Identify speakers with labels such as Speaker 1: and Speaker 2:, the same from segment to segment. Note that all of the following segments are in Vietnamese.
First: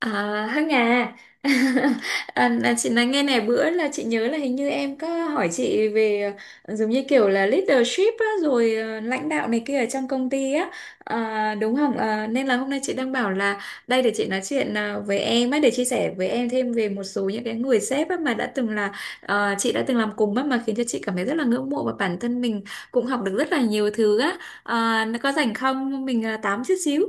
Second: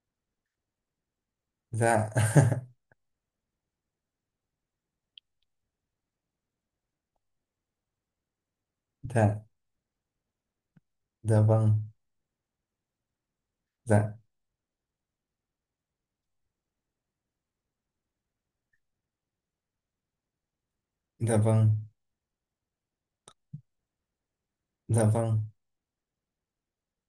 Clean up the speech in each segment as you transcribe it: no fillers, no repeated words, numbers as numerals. Speaker 1: À, Hằng à.
Speaker 2: Dạ.
Speaker 1: Là chị nói nghe này, bữa là chị nhớ là hình như em có hỏi chị về giống như kiểu là leadership á, rồi lãnh
Speaker 2: dạ,
Speaker 1: đạo này kia ở trong công ty á,
Speaker 2: dạ
Speaker 1: à, đúng
Speaker 2: vâng.
Speaker 1: không? À, nên là hôm nay chị đang bảo là đây để
Speaker 2: Dạ,
Speaker 1: chị nói chuyện với em á, để chia sẻ với em thêm về một số những cái người sếp á, mà đã từng là chị đã từng làm cùng á, mà khiến cho chị cảm thấy rất
Speaker 2: dạ
Speaker 1: là
Speaker 2: vâng.
Speaker 1: ngưỡng mộ và bản thân mình cũng học được rất là nhiều thứ á.
Speaker 2: Dạ
Speaker 1: À, có
Speaker 2: vâng,
Speaker 1: rảnh không? Mình tám chút xíu.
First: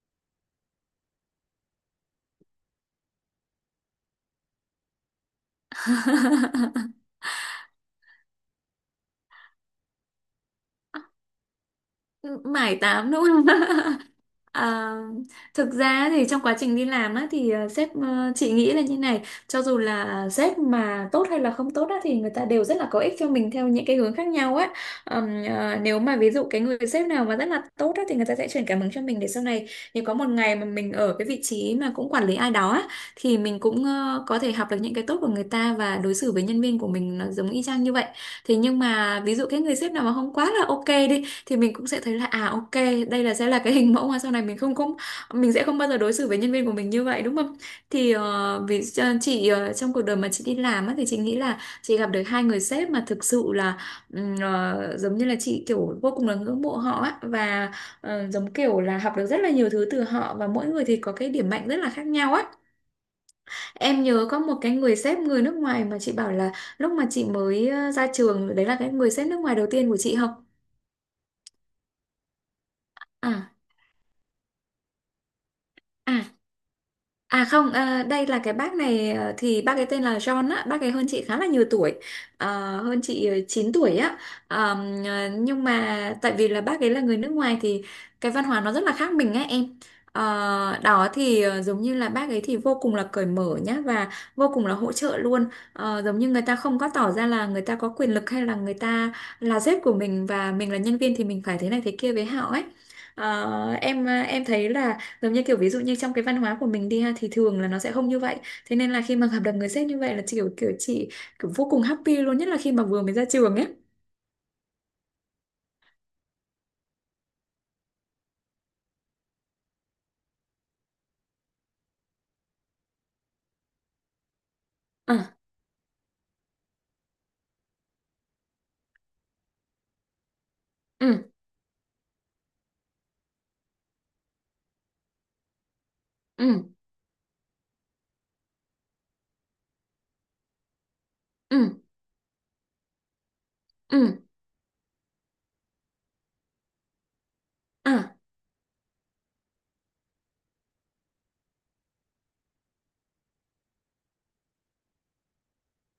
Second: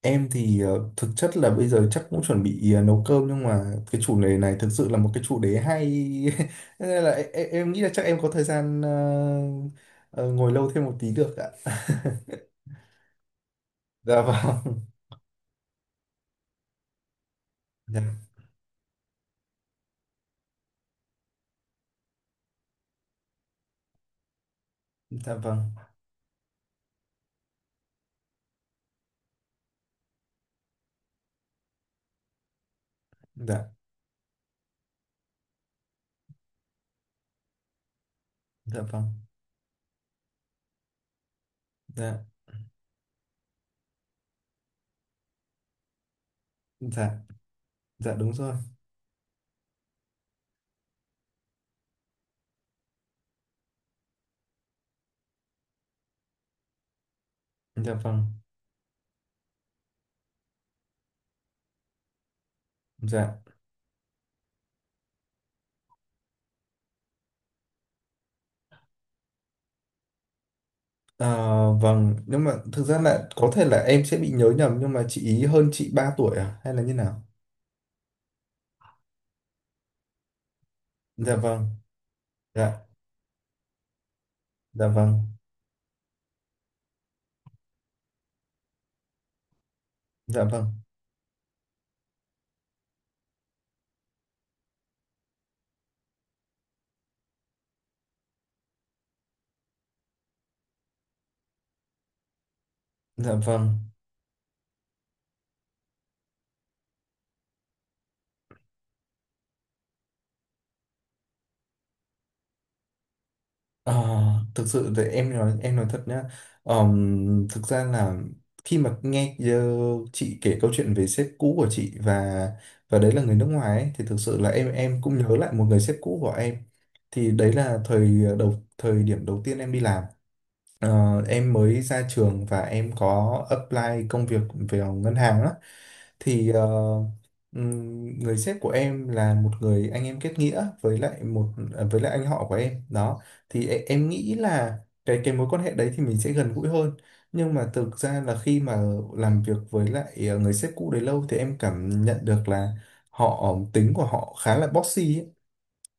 Speaker 2: em thì thực chất là bây giờ chắc cũng chuẩn bị nấu cơm, nhưng mà cái chủ đề này thực sự là một cái chủ đề hay. Thế nên là em nghĩ là chắc em có thời gian ờ, ngồi lâu thêm một tí được ạ.
Speaker 1: Mải tám đúng không?
Speaker 2: dạ vâng.
Speaker 1: À, thực ra thì trong quá trình đi làm á, thì ờ, sếp
Speaker 2: Dạ,
Speaker 1: ờ, chị nghĩ là như này, cho dù là sếp mà tốt hay là không tốt á, thì người ta đều rất là có ích cho mình theo những cái hướng khác nhau á.
Speaker 2: dạ vâng.
Speaker 1: Nếu mà ví dụ cái người sếp nào mà rất là tốt á, thì người ta sẽ truyền cảm hứng cho mình để sau này nếu có một ngày mà mình ở cái vị trí mà cũng quản lý ai đó á, thì mình
Speaker 2: Dạ,
Speaker 1: cũng có thể học được những cái tốt của người ta và đối xử với nhân viên của mình nó giống y chang như vậy. Thế nhưng
Speaker 2: dạ vâng.
Speaker 1: mà ví dụ cái người sếp nào mà không quá là ok đi, thì mình cũng sẽ thấy
Speaker 2: Dạ,
Speaker 1: là à ok, đây là sẽ là cái hình mẫu mà sau này mình sẽ không bao giờ đối xử với nhân viên của mình như
Speaker 2: dạ,
Speaker 1: vậy, đúng không? Thì
Speaker 2: dạ đúng rồi.
Speaker 1: vì trong cuộc đời mà chị đi làm á, thì chị nghĩ là chị gặp được hai người sếp mà thực sự là giống như là chị kiểu vô cùng là ngưỡng mộ họ á, và
Speaker 2: Dạ vâng.
Speaker 1: giống kiểu là học được rất là nhiều thứ từ họ, và mỗi người thì có cái điểm mạnh rất là khác nhau á.
Speaker 2: Dạ.
Speaker 1: Em nhớ có một cái người sếp người nước ngoài mà chị bảo là lúc mà chị mới ra trường đấy là cái người sếp nước ngoài đầu tiên của chị không?
Speaker 2: À, vâng, nhưng mà thực ra là
Speaker 1: à
Speaker 2: có thể là em sẽ bị nhớ nhầm, nhưng mà chị ý hơn chị ba
Speaker 1: à
Speaker 2: tuổi à hay là như nào?
Speaker 1: À không, à, đây là cái bác này, thì bác ấy tên là John á, bác ấy hơn chị
Speaker 2: Dạ
Speaker 1: khá là nhiều
Speaker 2: vâng.
Speaker 1: tuổi, ờ,
Speaker 2: Dạ.
Speaker 1: hơn chị ờ, 9 tuổi á.
Speaker 2: Dạ vâng.
Speaker 1: Nhưng mà tại vì là bác ấy là người nước ngoài thì cái văn hóa nó rất là khác mình á em.
Speaker 2: Dạ vâng.
Speaker 1: Ờ, đó thì giống như là bác ấy thì vô cùng là cởi mở nhá, và vô cùng là hỗ trợ luôn. Ờ, giống như người ta không có tỏ ra là người ta có quyền lực hay là người ta là sếp của mình và mình là nhân viên thì mình phải thế này thế kia với họ ấy.
Speaker 2: Dạ vâng.
Speaker 1: Em thấy là giống như kiểu ví dụ như trong cái văn hóa của mình đi ha, thì thường là nó sẽ không như vậy. Thế nên là khi mà gặp được người sếp như vậy là chị kiểu vô cùng happy luôn, nhất là khi mà vừa mới ra trường ấy.
Speaker 2: À, thực sự thì em nói thật nhá. Thực ra là khi mà nghe chị kể câu chuyện về sếp cũ của chị, và đấy là người nước ngoài ấy, thì thực sự là em cũng
Speaker 1: À,
Speaker 2: nhớ lại một người sếp cũ của em. Thì đấy là thời đầu, thời điểm đầu tiên em đi làm. Ờ,
Speaker 1: ừ,
Speaker 2: em mới ra trường và em có apply công việc về ngân hàng á. Thì
Speaker 1: ừ,
Speaker 2: người sếp của em là một người anh em kết nghĩa với lại một,
Speaker 1: ừ,
Speaker 2: à, với lại anh họ của em đó. Thì em
Speaker 1: ừ,
Speaker 2: nghĩ là cái mối quan hệ đấy thì mình sẽ gần gũi hơn, nhưng mà thực
Speaker 1: à,
Speaker 2: ra là khi mà làm việc với lại người sếp cũ đấy lâu thì em cảm nhận được là họ, tính của họ khá là bossy ấy.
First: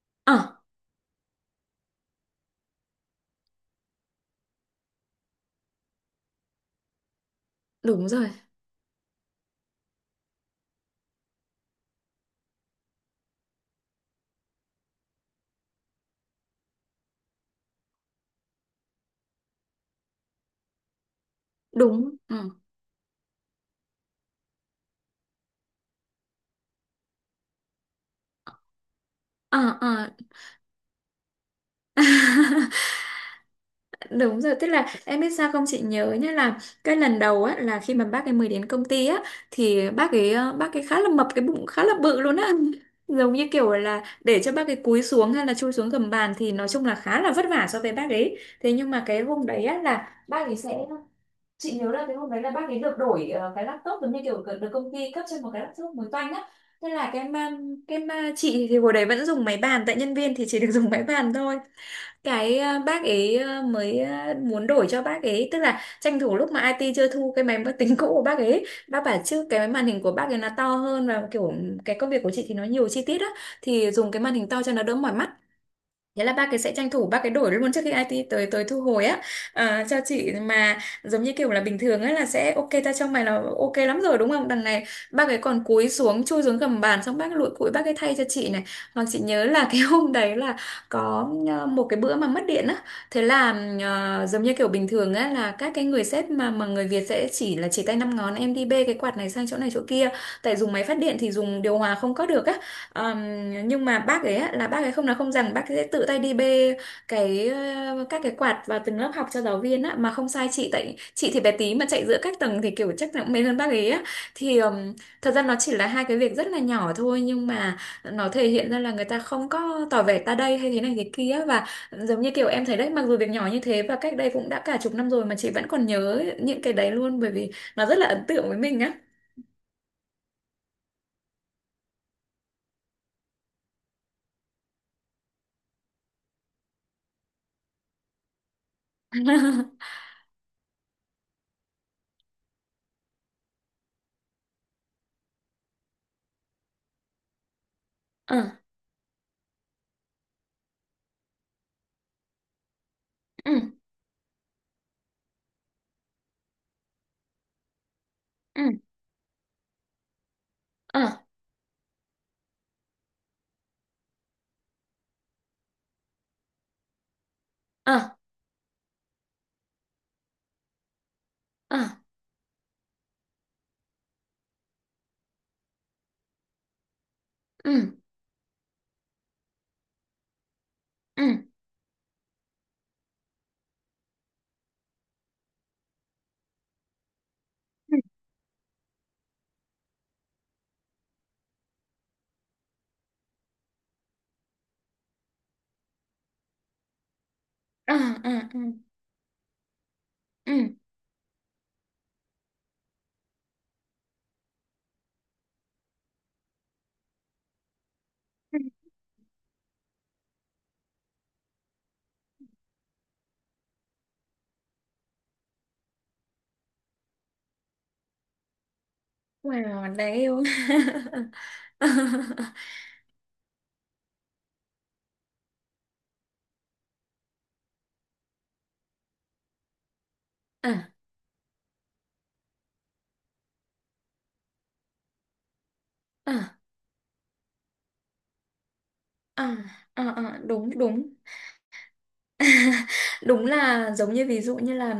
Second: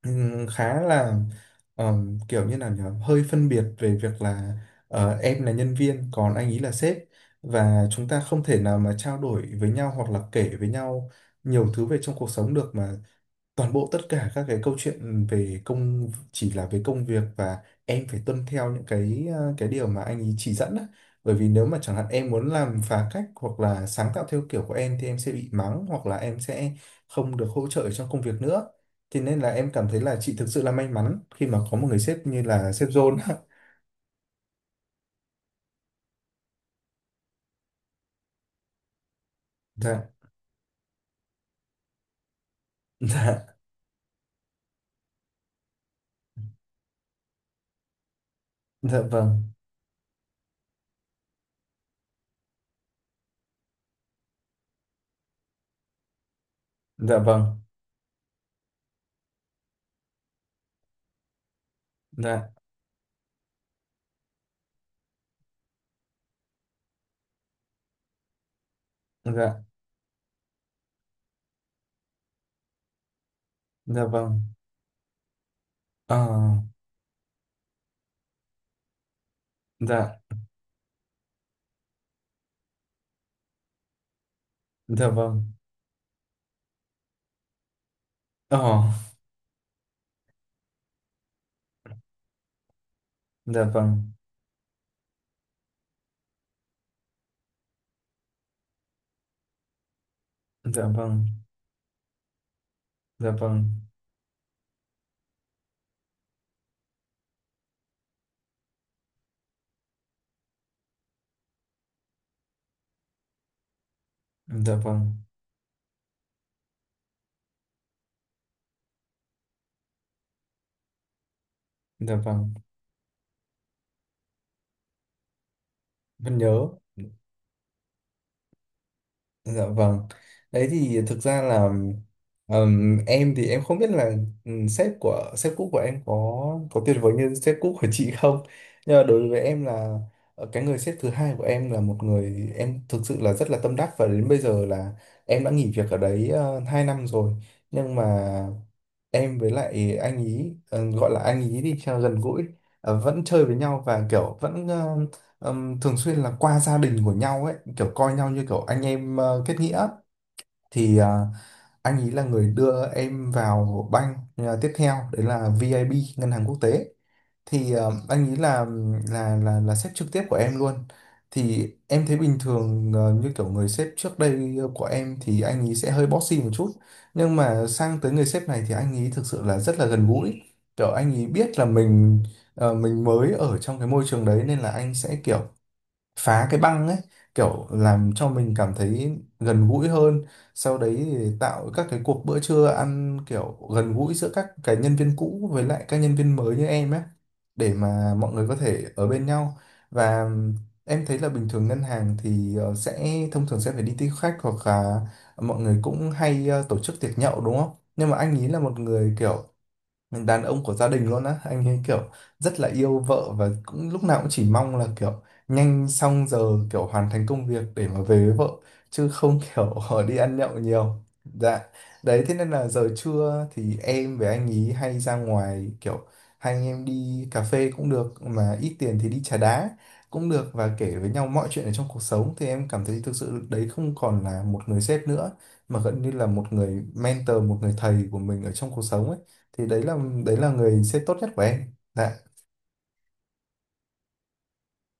Speaker 1: à,
Speaker 2: Khá là kiểu như là nhở, hơi phân biệt về việc là em là nhân viên còn anh ấy là sếp, và chúng
Speaker 1: đúng
Speaker 2: ta
Speaker 1: rồi.
Speaker 2: không thể nào mà trao đổi với nhau hoặc là kể với nhau nhiều thứ về trong cuộc sống được, mà toàn bộ tất cả các cái câu chuyện về công chỉ là về công việc, và em phải tuân theo những cái cái điều mà anh ấy chỉ dẫn á. Bởi vì nếu mà chẳng hạn
Speaker 1: Đúng.
Speaker 2: em
Speaker 1: Ừ.
Speaker 2: muốn làm phá cách hoặc là sáng tạo theo kiểu của em thì em sẽ bị mắng, hoặc là em sẽ không được hỗ trợ trong công việc nữa. Thế nên là
Speaker 1: À,
Speaker 2: em cảm thấy
Speaker 1: à,
Speaker 2: là chị thực sự là may mắn khi mà có một người sếp như là sếp John.
Speaker 1: đúng rồi, tức là em biết sao không, chị nhớ nhá là cái lần đầu á, là khi mà bác ấy mới đến công ty á, thì
Speaker 2: Dạ.
Speaker 1: bác ấy khá là mập, cái bụng khá là bự luôn á. Giống
Speaker 2: Dạ.
Speaker 1: như kiểu là để cho bác ấy cúi xuống hay là chui xuống gầm bàn thì nói chung là khá là vất vả so với bác ấy. Thế nhưng
Speaker 2: Dạ
Speaker 1: mà cái
Speaker 2: vâng.
Speaker 1: hôm đấy á là bác ấy sẽ chị nhớ là cái hôm đấy là bác ấy được đổi cái laptop, giống như kiểu được được công ty cấp cho một cái laptop mới toanh á. Thế là
Speaker 2: Dạ vâng.
Speaker 1: cái ma chị thì hồi đấy vẫn dùng máy bàn, tại nhân viên thì chỉ được dùng máy bàn thôi.
Speaker 2: Dạ.
Speaker 1: Bác ấy muốn đổi cho bác ấy, tức là tranh thủ lúc mà IT chưa thu cái máy tính cũ của bác ấy, bác bảo chứ
Speaker 2: Dạ.
Speaker 1: cái màn hình của bác ấy nó to hơn và kiểu cái công việc của chị thì nó nhiều chi tiết á, thì
Speaker 2: Dạ
Speaker 1: dùng cái màn
Speaker 2: vâng.
Speaker 1: hình to cho nó đỡ mỏi mắt.
Speaker 2: ờ,
Speaker 1: Thế là ba cái sẽ tranh thủ ba cái đổi luôn trước khi IT tới tới thu hồi á, à, cho
Speaker 2: dạ.
Speaker 1: chị mà giống như kiểu là bình thường ấy là sẽ ok ta trong mày là ok lắm rồi đúng không, đằng này
Speaker 2: Dạ
Speaker 1: ba cái
Speaker 2: vâng.
Speaker 1: còn cúi xuống chui xuống gầm bàn xong bác lụi cụi bác cái thay cho chị
Speaker 2: ờ,
Speaker 1: này. Hoặc chị nhớ là cái hôm đấy là có một cái bữa mà mất điện á. Thế là
Speaker 2: dạ vâng.
Speaker 1: giống như kiểu bình thường á là các cái người sếp mà người Việt sẽ chỉ tay năm ngón, em đi bê cái quạt này sang chỗ này chỗ kia, tại dùng máy
Speaker 2: Dạ
Speaker 1: phát điện
Speaker 2: vâng.
Speaker 1: thì dùng điều hòa không có được á.
Speaker 2: Dạ
Speaker 1: Ờm,
Speaker 2: vâng.
Speaker 1: nhưng mà bác ấy á, là bác ấy không nói không rằng bác ấy sẽ tự tay đi bê các cái quạt vào từng lớp học cho giáo viên á, mà không sai chị tại chị thì bé tí mà chạy giữa các tầng thì kiểu chắc là cũng mệt hơn bác ấy á. Thì
Speaker 2: Dạ vâng.
Speaker 1: Thật ra nó chỉ là hai cái việc rất là nhỏ thôi, nhưng mà nó thể hiện ra là người ta không có tỏ vẻ ta đây hay thế này thế kia, và
Speaker 2: Dạ
Speaker 1: giống như kiểu
Speaker 2: vâng.
Speaker 1: em thấy đấy, mặc dù việc nhỏ như thế và cách đây cũng đã cả chục năm rồi mà chị vẫn còn nhớ
Speaker 2: Vẫn
Speaker 1: những
Speaker 2: nhớ.
Speaker 1: cái đấy luôn, bởi vì nó rất là ấn tượng với mình á.
Speaker 2: Dạ vâng. Đấy thì thực ra là, em thì em không biết là, sếp của, sếp cũ của em có tuyệt vời như sếp cũ của chị không. Nhưng mà đối với em là cái người sếp thứ hai của em là một người em thực sự là rất là tâm đắc, và đến bây giờ là em đã nghỉ việc ở đấy 2 năm rồi. Nhưng mà
Speaker 1: ờ
Speaker 2: em với lại anh ý, gọi là anh ý đi cho gần gũi, vẫn chơi
Speaker 1: ừ
Speaker 2: với nhau và kiểu vẫn thường xuyên là qua gia đình của nhau ấy, kiểu coi nhau như kiểu
Speaker 1: ừ ừ
Speaker 2: anh em kết nghĩa. Thì
Speaker 1: ờ
Speaker 2: anh ý là người đưa em vào bank tiếp theo đấy là VIB ngân hàng quốc tế, thì
Speaker 1: ờ
Speaker 2: anh nghĩ là là sếp trực tiếp của em luôn. Thì
Speaker 1: ờ.
Speaker 2: em thấy bình thường như kiểu người sếp trước đây của em thì anh ấy sẽ hơi bossy một chút, nhưng mà
Speaker 1: ừ
Speaker 2: sang tới người sếp này thì anh ấy thực sự là rất là gần gũi, kiểu anh
Speaker 1: ừ
Speaker 2: ấy biết là mình mình mới ở trong cái môi trường đấy nên là anh sẽ kiểu phá cái băng ấy, kiểu
Speaker 1: ừ
Speaker 2: làm cho mình cảm thấy gần gũi hơn. Sau đấy thì tạo các cái cuộc bữa trưa ăn kiểu gần gũi giữa các cái nhân viên cũ với lại các nhân viên mới như em ấy, để
Speaker 1: ừ
Speaker 2: mà
Speaker 1: ừ
Speaker 2: mọi người có
Speaker 1: ừ
Speaker 2: thể ở bên nhau. Và
Speaker 1: ừ
Speaker 2: em thấy là bình thường ngân hàng thì sẽ thông thường sẽ phải đi tiếp khách, hoặc là mọi người cũng hay tổ chức tiệc nhậu đúng không, nhưng mà anh ý
Speaker 1: ừ.
Speaker 2: là một người kiểu đàn ông của gia đình luôn á, anh ấy kiểu rất là yêu vợ, và cũng lúc nào cũng chỉ mong là kiểu nhanh xong giờ, kiểu hoàn thành công việc để mà về với vợ, chứ không kiểu
Speaker 1: Wow, đáng
Speaker 2: đi ăn
Speaker 1: yêu.
Speaker 2: nhậu nhiều. Dạ.
Speaker 1: à,
Speaker 2: Đấy, thế nên là giờ trưa thì em với anh ý hay ra ngoài, kiểu hai anh em đi cà phê cũng được, mà ít tiền thì đi trà đá cũng được, và
Speaker 1: à,
Speaker 2: kể với nhau mọi chuyện ở trong cuộc sống. Thì em cảm thấy thực sự đấy không còn là một người sếp nữa, mà gần như là
Speaker 1: ờ,
Speaker 2: một người mentor, một người thầy của mình ở trong cuộc sống ấy.
Speaker 1: ờ,
Speaker 2: Thì đấy là
Speaker 1: Đúng
Speaker 2: người sếp
Speaker 1: đúng.
Speaker 2: tốt nhất của em. Dạ.
Speaker 1: Đúng là giống như ví dụ như là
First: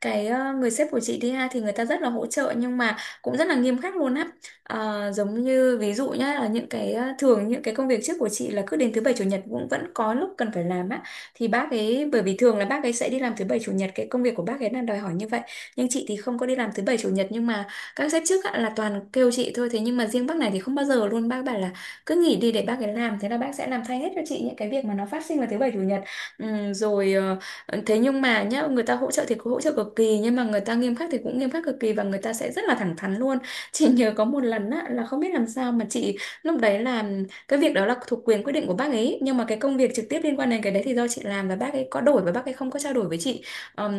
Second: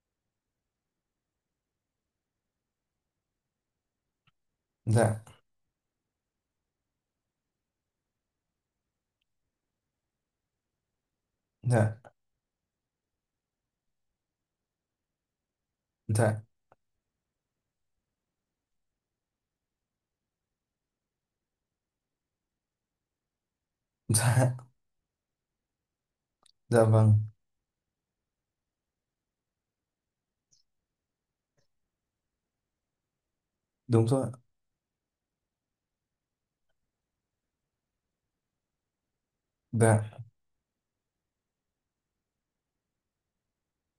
Speaker 1: người sếp của chị đi ha, thì người ta rất là hỗ trợ nhưng mà cũng rất là nghiêm khắc luôn á. Ờ,
Speaker 2: Dạ.
Speaker 1: giống như ví dụ nhá, là những cái thường những cái công việc trước của chị là cứ đến thứ bảy chủ nhật cũng vẫn có lúc cần phải làm á, thì bác
Speaker 2: Dạ.
Speaker 1: ấy, bởi vì thường là bác ấy sẽ đi làm thứ bảy chủ nhật, cái công việc của bác ấy là đòi hỏi như vậy, nhưng chị thì không
Speaker 2: Dạ.
Speaker 1: có đi làm thứ bảy chủ nhật, nhưng mà các sếp trước á, là toàn kêu chị thôi, thế nhưng mà riêng bác này thì không bao giờ luôn, bác bảo là cứ nghỉ đi để bác ấy làm, thế là bác sẽ làm thay hết cho chị
Speaker 2: Dạ.
Speaker 1: những cái việc mà nó phát sinh vào thứ bảy chủ nhật. Ừ,
Speaker 2: Dạ
Speaker 1: rồi
Speaker 2: vâng.
Speaker 1: ờ, Thế nhưng mà nhá, người ta hỗ trợ thì cũng hỗ trợ cực kỳ, nhưng mà người ta nghiêm khắc thì cũng nghiêm khắc cực kỳ, và người ta sẽ rất là thẳng thắn luôn. Chị
Speaker 2: Đúng
Speaker 1: nhớ
Speaker 2: rồi
Speaker 1: có
Speaker 2: ạ.
Speaker 1: một lần á, là không biết làm sao mà chị lúc đấy làm cái việc đó là thuộc quyền quyết định của bác ấy, nhưng mà cái công việc trực
Speaker 2: Dạ.
Speaker 1: tiếp liên quan đến cái đấy thì do chị làm, và bác ấy có đổi và bác ấy không có trao đổi với chị.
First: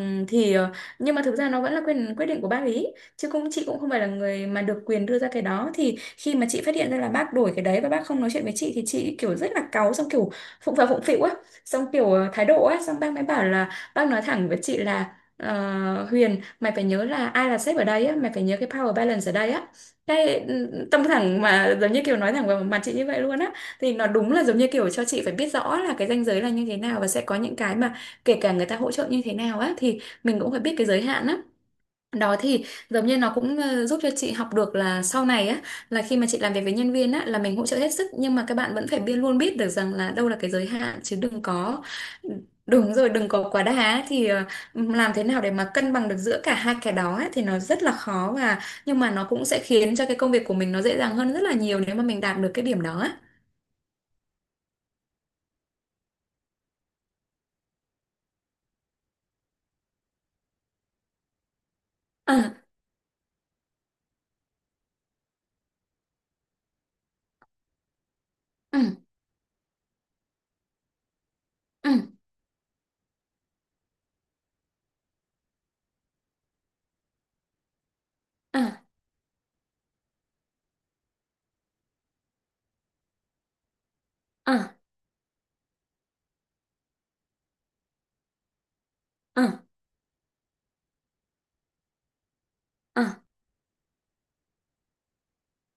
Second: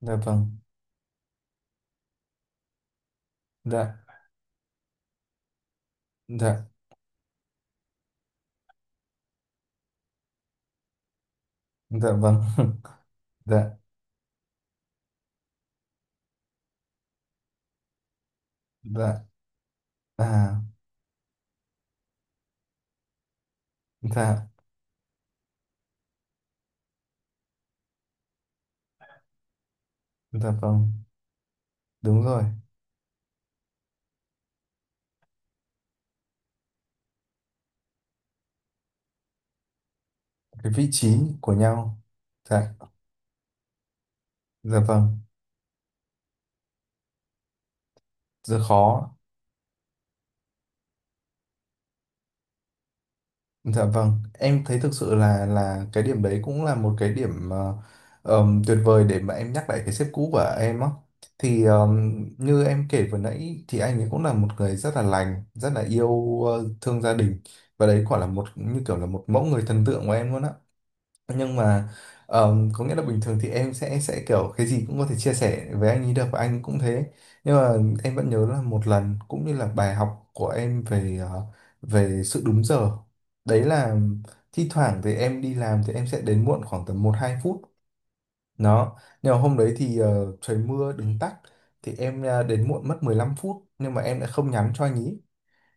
Speaker 2: Dạ vâng.
Speaker 1: thì ờ, nhưng mà thực ra nó vẫn là quyền quyết định của bác ấy chứ chị cũng
Speaker 2: Dạ.
Speaker 1: không phải là người mà được quyền đưa ra cái đó, thì khi mà chị
Speaker 2: Dạ
Speaker 1: phát hiện ra là bác đổi cái đấy và bác không nói chuyện với chị, thì chị kiểu rất là cáu, xong kiểu phụng phà phụng phịu á, xong
Speaker 2: dạ
Speaker 1: kiểu
Speaker 2: vâng.
Speaker 1: thái độ ấy, xong bác mới bảo là
Speaker 2: dạ.
Speaker 1: bác nói thẳng với chị là "Ờ, Huyền, mày phải nhớ là ai là sếp ở đây á, mày phải nhớ cái power
Speaker 2: Dạ.
Speaker 1: balance ở đây á,
Speaker 2: À.
Speaker 1: tâm thẳng" mà giống như kiểu nói thẳng vào mặt chị như vậy luôn á, thì nó đúng là
Speaker 2: Dạ.
Speaker 1: giống như kiểu cho chị phải biết rõ là cái ranh giới là như thế nào, và sẽ có những cái mà kể cả người ta hỗ trợ như thế nào á, thì mình
Speaker 2: Dạ
Speaker 1: cũng phải biết cái
Speaker 2: vâng.
Speaker 1: giới hạn á.
Speaker 2: Đúng
Speaker 1: Đó
Speaker 2: rồi,
Speaker 1: thì giống như nó cũng giúp cho chị học được là sau này á, là khi mà chị làm việc với nhân viên á, là mình hỗ trợ hết sức, nhưng mà các bạn vẫn phải biết, luôn biết được rằng là đâu là cái giới
Speaker 2: cái vị
Speaker 1: hạn,
Speaker 2: trí
Speaker 1: chứ đừng
Speaker 2: của
Speaker 1: có
Speaker 2: nhau. Dạ.
Speaker 1: đúng rồi, đừng có quá đà á. Thì
Speaker 2: Dạ
Speaker 1: làm
Speaker 2: vâng.
Speaker 1: thế nào để mà cân bằng được giữa cả hai cái đó á, thì nó rất là khó,
Speaker 2: Rất
Speaker 1: và nhưng mà
Speaker 2: khó.
Speaker 1: nó cũng sẽ khiến cho cái công việc của mình nó dễ dàng hơn rất là nhiều nếu mà mình đạt được cái điểm đó á.
Speaker 2: Dạ vâng, em thấy thực sự là cái điểm đấy cũng là một cái điểm tuyệt vời để mà em nhắc lại cái sếp cũ của em á. Thì
Speaker 1: Ờ,
Speaker 2: như em kể vừa nãy thì anh ấy cũng là một người rất là lành, rất là yêu thương gia đình, và đấy quả là một,
Speaker 1: ừ,
Speaker 2: như kiểu là một mẫu người thần tượng của em luôn á, nhưng mà
Speaker 1: ừ,
Speaker 2: có nghĩa là bình thường thì em sẽ, kiểu cái gì cũng có thể chia sẻ với anh ấy được, và anh cũng thế. Nhưng mà em vẫn nhớ
Speaker 1: ờ,
Speaker 2: là một lần cũng như là bài học của em về về sự đúng giờ. Đấy là
Speaker 1: ờ,
Speaker 2: thi thoảng thì em đi làm thì em sẽ đến muộn khoảng tầm một hai phút đó, nhưng mà
Speaker 1: ờ,
Speaker 2: hôm đấy thì trời mưa đứng tắc, thì em đến muộn mất 15 phút, nhưng mà em đã không nhắn cho anh ấy.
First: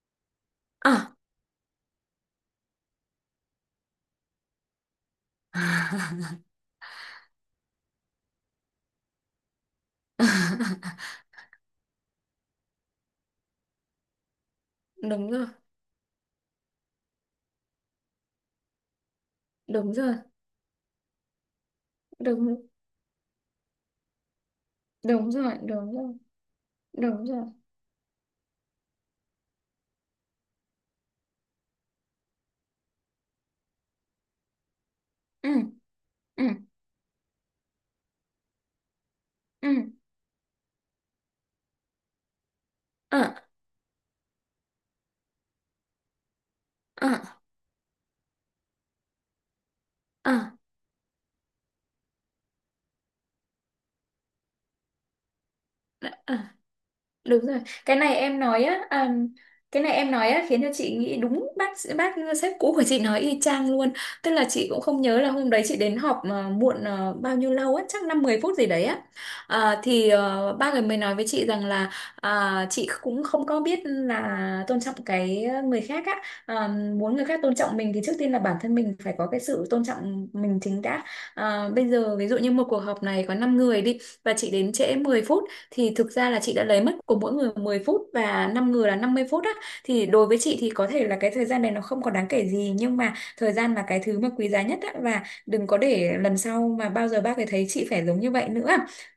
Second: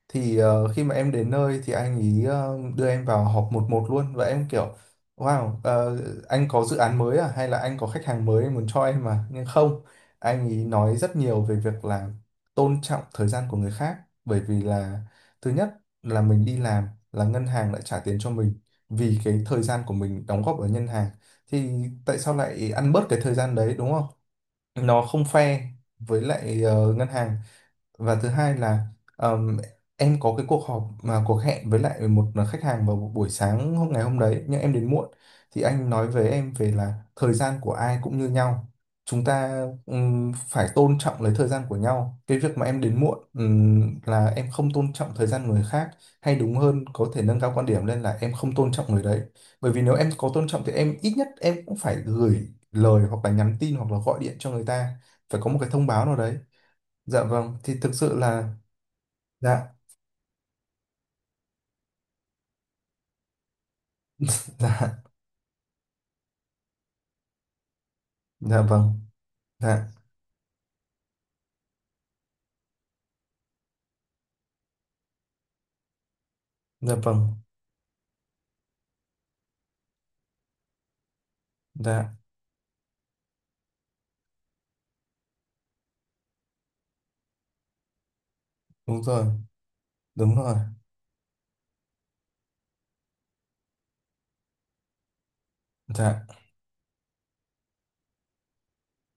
Speaker 2: Thì khi
Speaker 1: ờ,
Speaker 2: mà em đến nơi thì anh ý đưa em vào họp một một luôn, và em kiểu wow,
Speaker 1: ờ.
Speaker 2: anh có dự án mới à hay là anh có khách hàng mới anh muốn cho em, mà nhưng không, anh ý nói rất nhiều về việc là tôn trọng thời gian của người khác. Bởi vì là,
Speaker 1: Đúng rồi,
Speaker 2: thứ nhất là mình đi làm là ngân hàng lại trả tiền cho mình vì cái thời gian của
Speaker 1: đúng rồi,
Speaker 2: mình đóng góp ở ngân hàng, thì tại sao
Speaker 1: đúng.
Speaker 2: lại ăn bớt cái thời gian đấy đúng không, nó không
Speaker 1: Đúng rồi,
Speaker 2: fair
Speaker 1: đúng rồi,
Speaker 2: với lại ngân
Speaker 1: đúng
Speaker 2: hàng.
Speaker 1: rồi.
Speaker 2: Và thứ hai là, ờm, em có cái cuộc họp, mà cuộc hẹn với lại một khách hàng vào buổi sáng hôm, ngày hôm đấy, nhưng em đến muộn.
Speaker 1: Ừ,
Speaker 2: Thì anh nói với
Speaker 1: ừ,
Speaker 2: em về là thời gian của ai cũng như nhau, chúng ta
Speaker 1: ừ,
Speaker 2: phải tôn trọng lấy thời gian của nhau, cái việc mà em đến muộn
Speaker 1: ờ,
Speaker 2: là em không tôn trọng thời gian người khác, hay đúng hơn có
Speaker 1: ờ,
Speaker 2: thể nâng cao quan điểm lên là em không tôn trọng người đấy. Bởi vì nếu em có
Speaker 1: ờ,
Speaker 2: tôn trọng thì em, ít nhất em cũng phải gửi lời hoặc là nhắn tin hoặc là gọi điện cho người ta, phải có một cái thông báo nào đấy.
Speaker 1: ờ.
Speaker 2: Dạ
Speaker 1: Đúng
Speaker 2: vâng,
Speaker 1: rồi,
Speaker 2: thì thực
Speaker 1: cái này
Speaker 2: sự
Speaker 1: em
Speaker 2: là,
Speaker 1: nói á,
Speaker 2: dạ.
Speaker 1: cái này em nói á khiến cho chị nghĩ đúng bác sếp cũ của chị nói y chang luôn. Tức là
Speaker 2: dạ.
Speaker 1: chị cũng không nhớ là hôm đấy chị đến họp mà muộn bao nhiêu lâu á, chắc năm mười phút
Speaker 2: Dạ
Speaker 1: gì đấy
Speaker 2: vâng.
Speaker 1: á.
Speaker 2: Dạ.
Speaker 1: Ba người mới nói với chị rằng là à, chị cũng không có biết là tôn trọng cái người khác á. Ờ,
Speaker 2: Dạ
Speaker 1: muốn
Speaker 2: vâng.
Speaker 1: người khác tôn trọng mình thì trước tiên là bản thân mình phải có cái sự tôn trọng mình chính đã. Ờ, bây
Speaker 2: Dạ.
Speaker 1: giờ ví dụ như một cuộc họp này có 5 người đi, và chị đến trễ 10 phút, thì thực ra là chị đã lấy mất của mỗi người 10 phút, và 5 người là
Speaker 2: Đúng
Speaker 1: 50
Speaker 2: rồi.
Speaker 1: phút á, thì đối
Speaker 2: Đúng
Speaker 1: với
Speaker 2: rồi.
Speaker 1: chị thì có thể là cái thời gian này nó không còn đáng kể gì, nhưng mà thời gian là cái thứ mà quý giá nhất á, và đừng có để
Speaker 2: Dạ.
Speaker 1: lần sau mà bao giờ bác ấy thấy chị phải giống như vậy nữa.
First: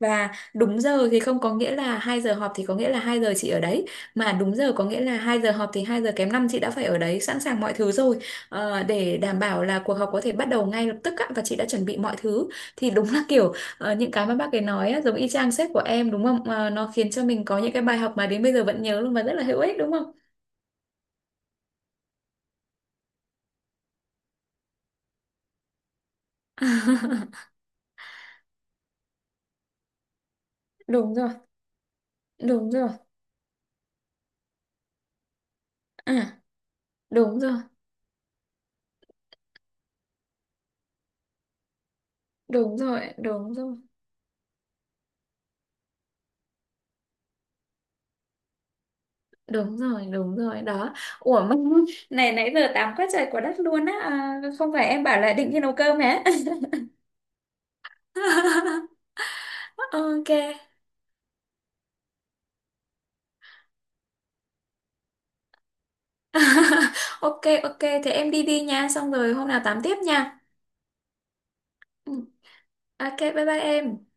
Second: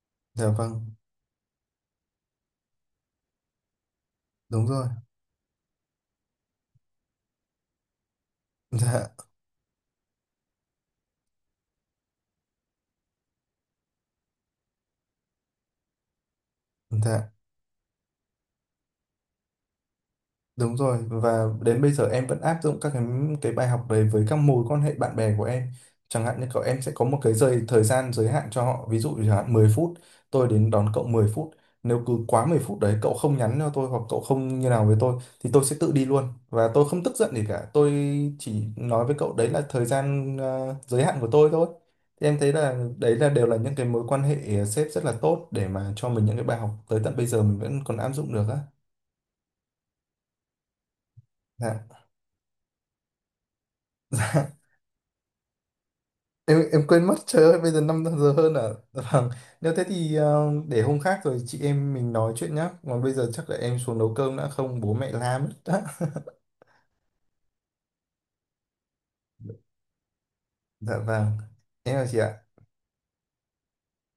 Speaker 1: Và
Speaker 2: Dạ
Speaker 1: đúng
Speaker 2: vâng.
Speaker 1: giờ thì không có nghĩa là 2 giờ họp thì có nghĩa là 2 giờ chị ở đấy, mà đúng
Speaker 2: Đúng
Speaker 1: giờ có
Speaker 2: rồi.
Speaker 1: nghĩa là 2 giờ họp thì 2 giờ kém 5 chị đã phải ở đấy, sẵn sàng mọi thứ rồi. Ờ,
Speaker 2: Dạ.
Speaker 1: để đảm bảo là cuộc họp có thể bắt đầu ngay lập tức á, và chị đã chuẩn bị mọi thứ, thì đúng là kiểu, ờ, những cái mà bác ấy nói á, giống y chang sếp của em đúng không? Ờ, nó khiến cho
Speaker 2: Dạ.
Speaker 1: mình có những cái bài học mà đến bây giờ vẫn nhớ luôn, và rất là hữu ích đúng không?
Speaker 2: Đúng rồi, và đến bây giờ em vẫn áp dụng các cái bài học đấy với các mối quan hệ bạn bè của em. Chẳng hạn như cậu, em sẽ có một cái giới, thời gian giới hạn cho họ, ví dụ chẳng hạn 10 phút, tôi đến đón cậu
Speaker 1: Đúng
Speaker 2: 10
Speaker 1: rồi,
Speaker 2: phút. Nếu cứ quá 10
Speaker 1: đúng
Speaker 2: phút
Speaker 1: rồi,
Speaker 2: đấy cậu không nhắn cho tôi hoặc cậu không như nào với tôi, thì tôi sẽ tự đi luôn
Speaker 1: à,
Speaker 2: và tôi không tức giận
Speaker 1: đúng
Speaker 2: gì
Speaker 1: rồi,
Speaker 2: cả. Tôi chỉ nói với cậu đấy là thời gian giới hạn của tôi thôi. Thì em thấy là
Speaker 1: đúng rồi,
Speaker 2: đấy là đều
Speaker 1: đúng
Speaker 2: là những
Speaker 1: rồi,
Speaker 2: cái mối quan hệ sếp rất là tốt để mà cho mình những cái bài học tới tận bây giờ mình vẫn còn áp dụng được á.
Speaker 1: đúng rồi, đúng rồi, đó. Ủa mà
Speaker 2: Dạ.
Speaker 1: này nãy giờ tám quá trời quá đất luôn á, à, không phải em bảo là định đi nấu cơm hả?
Speaker 2: Em quên mất, trời ơi, bây giờ 5 giờ hơn à. Dạ vâng, nếu thế thì
Speaker 1: Ok.
Speaker 2: để hôm khác rồi chị em mình nói chuyện nhá, còn bây giờ chắc là em xuống nấu cơm đã không bố mẹ la mất đó.
Speaker 1: Ok, ok, thế em đi đi nha, xong rồi hôm nào tám tiếp nha.
Speaker 2: Dạ vâng, em chào
Speaker 1: Ừ.
Speaker 2: chị ạ.
Speaker 1: Ok, bye bye em.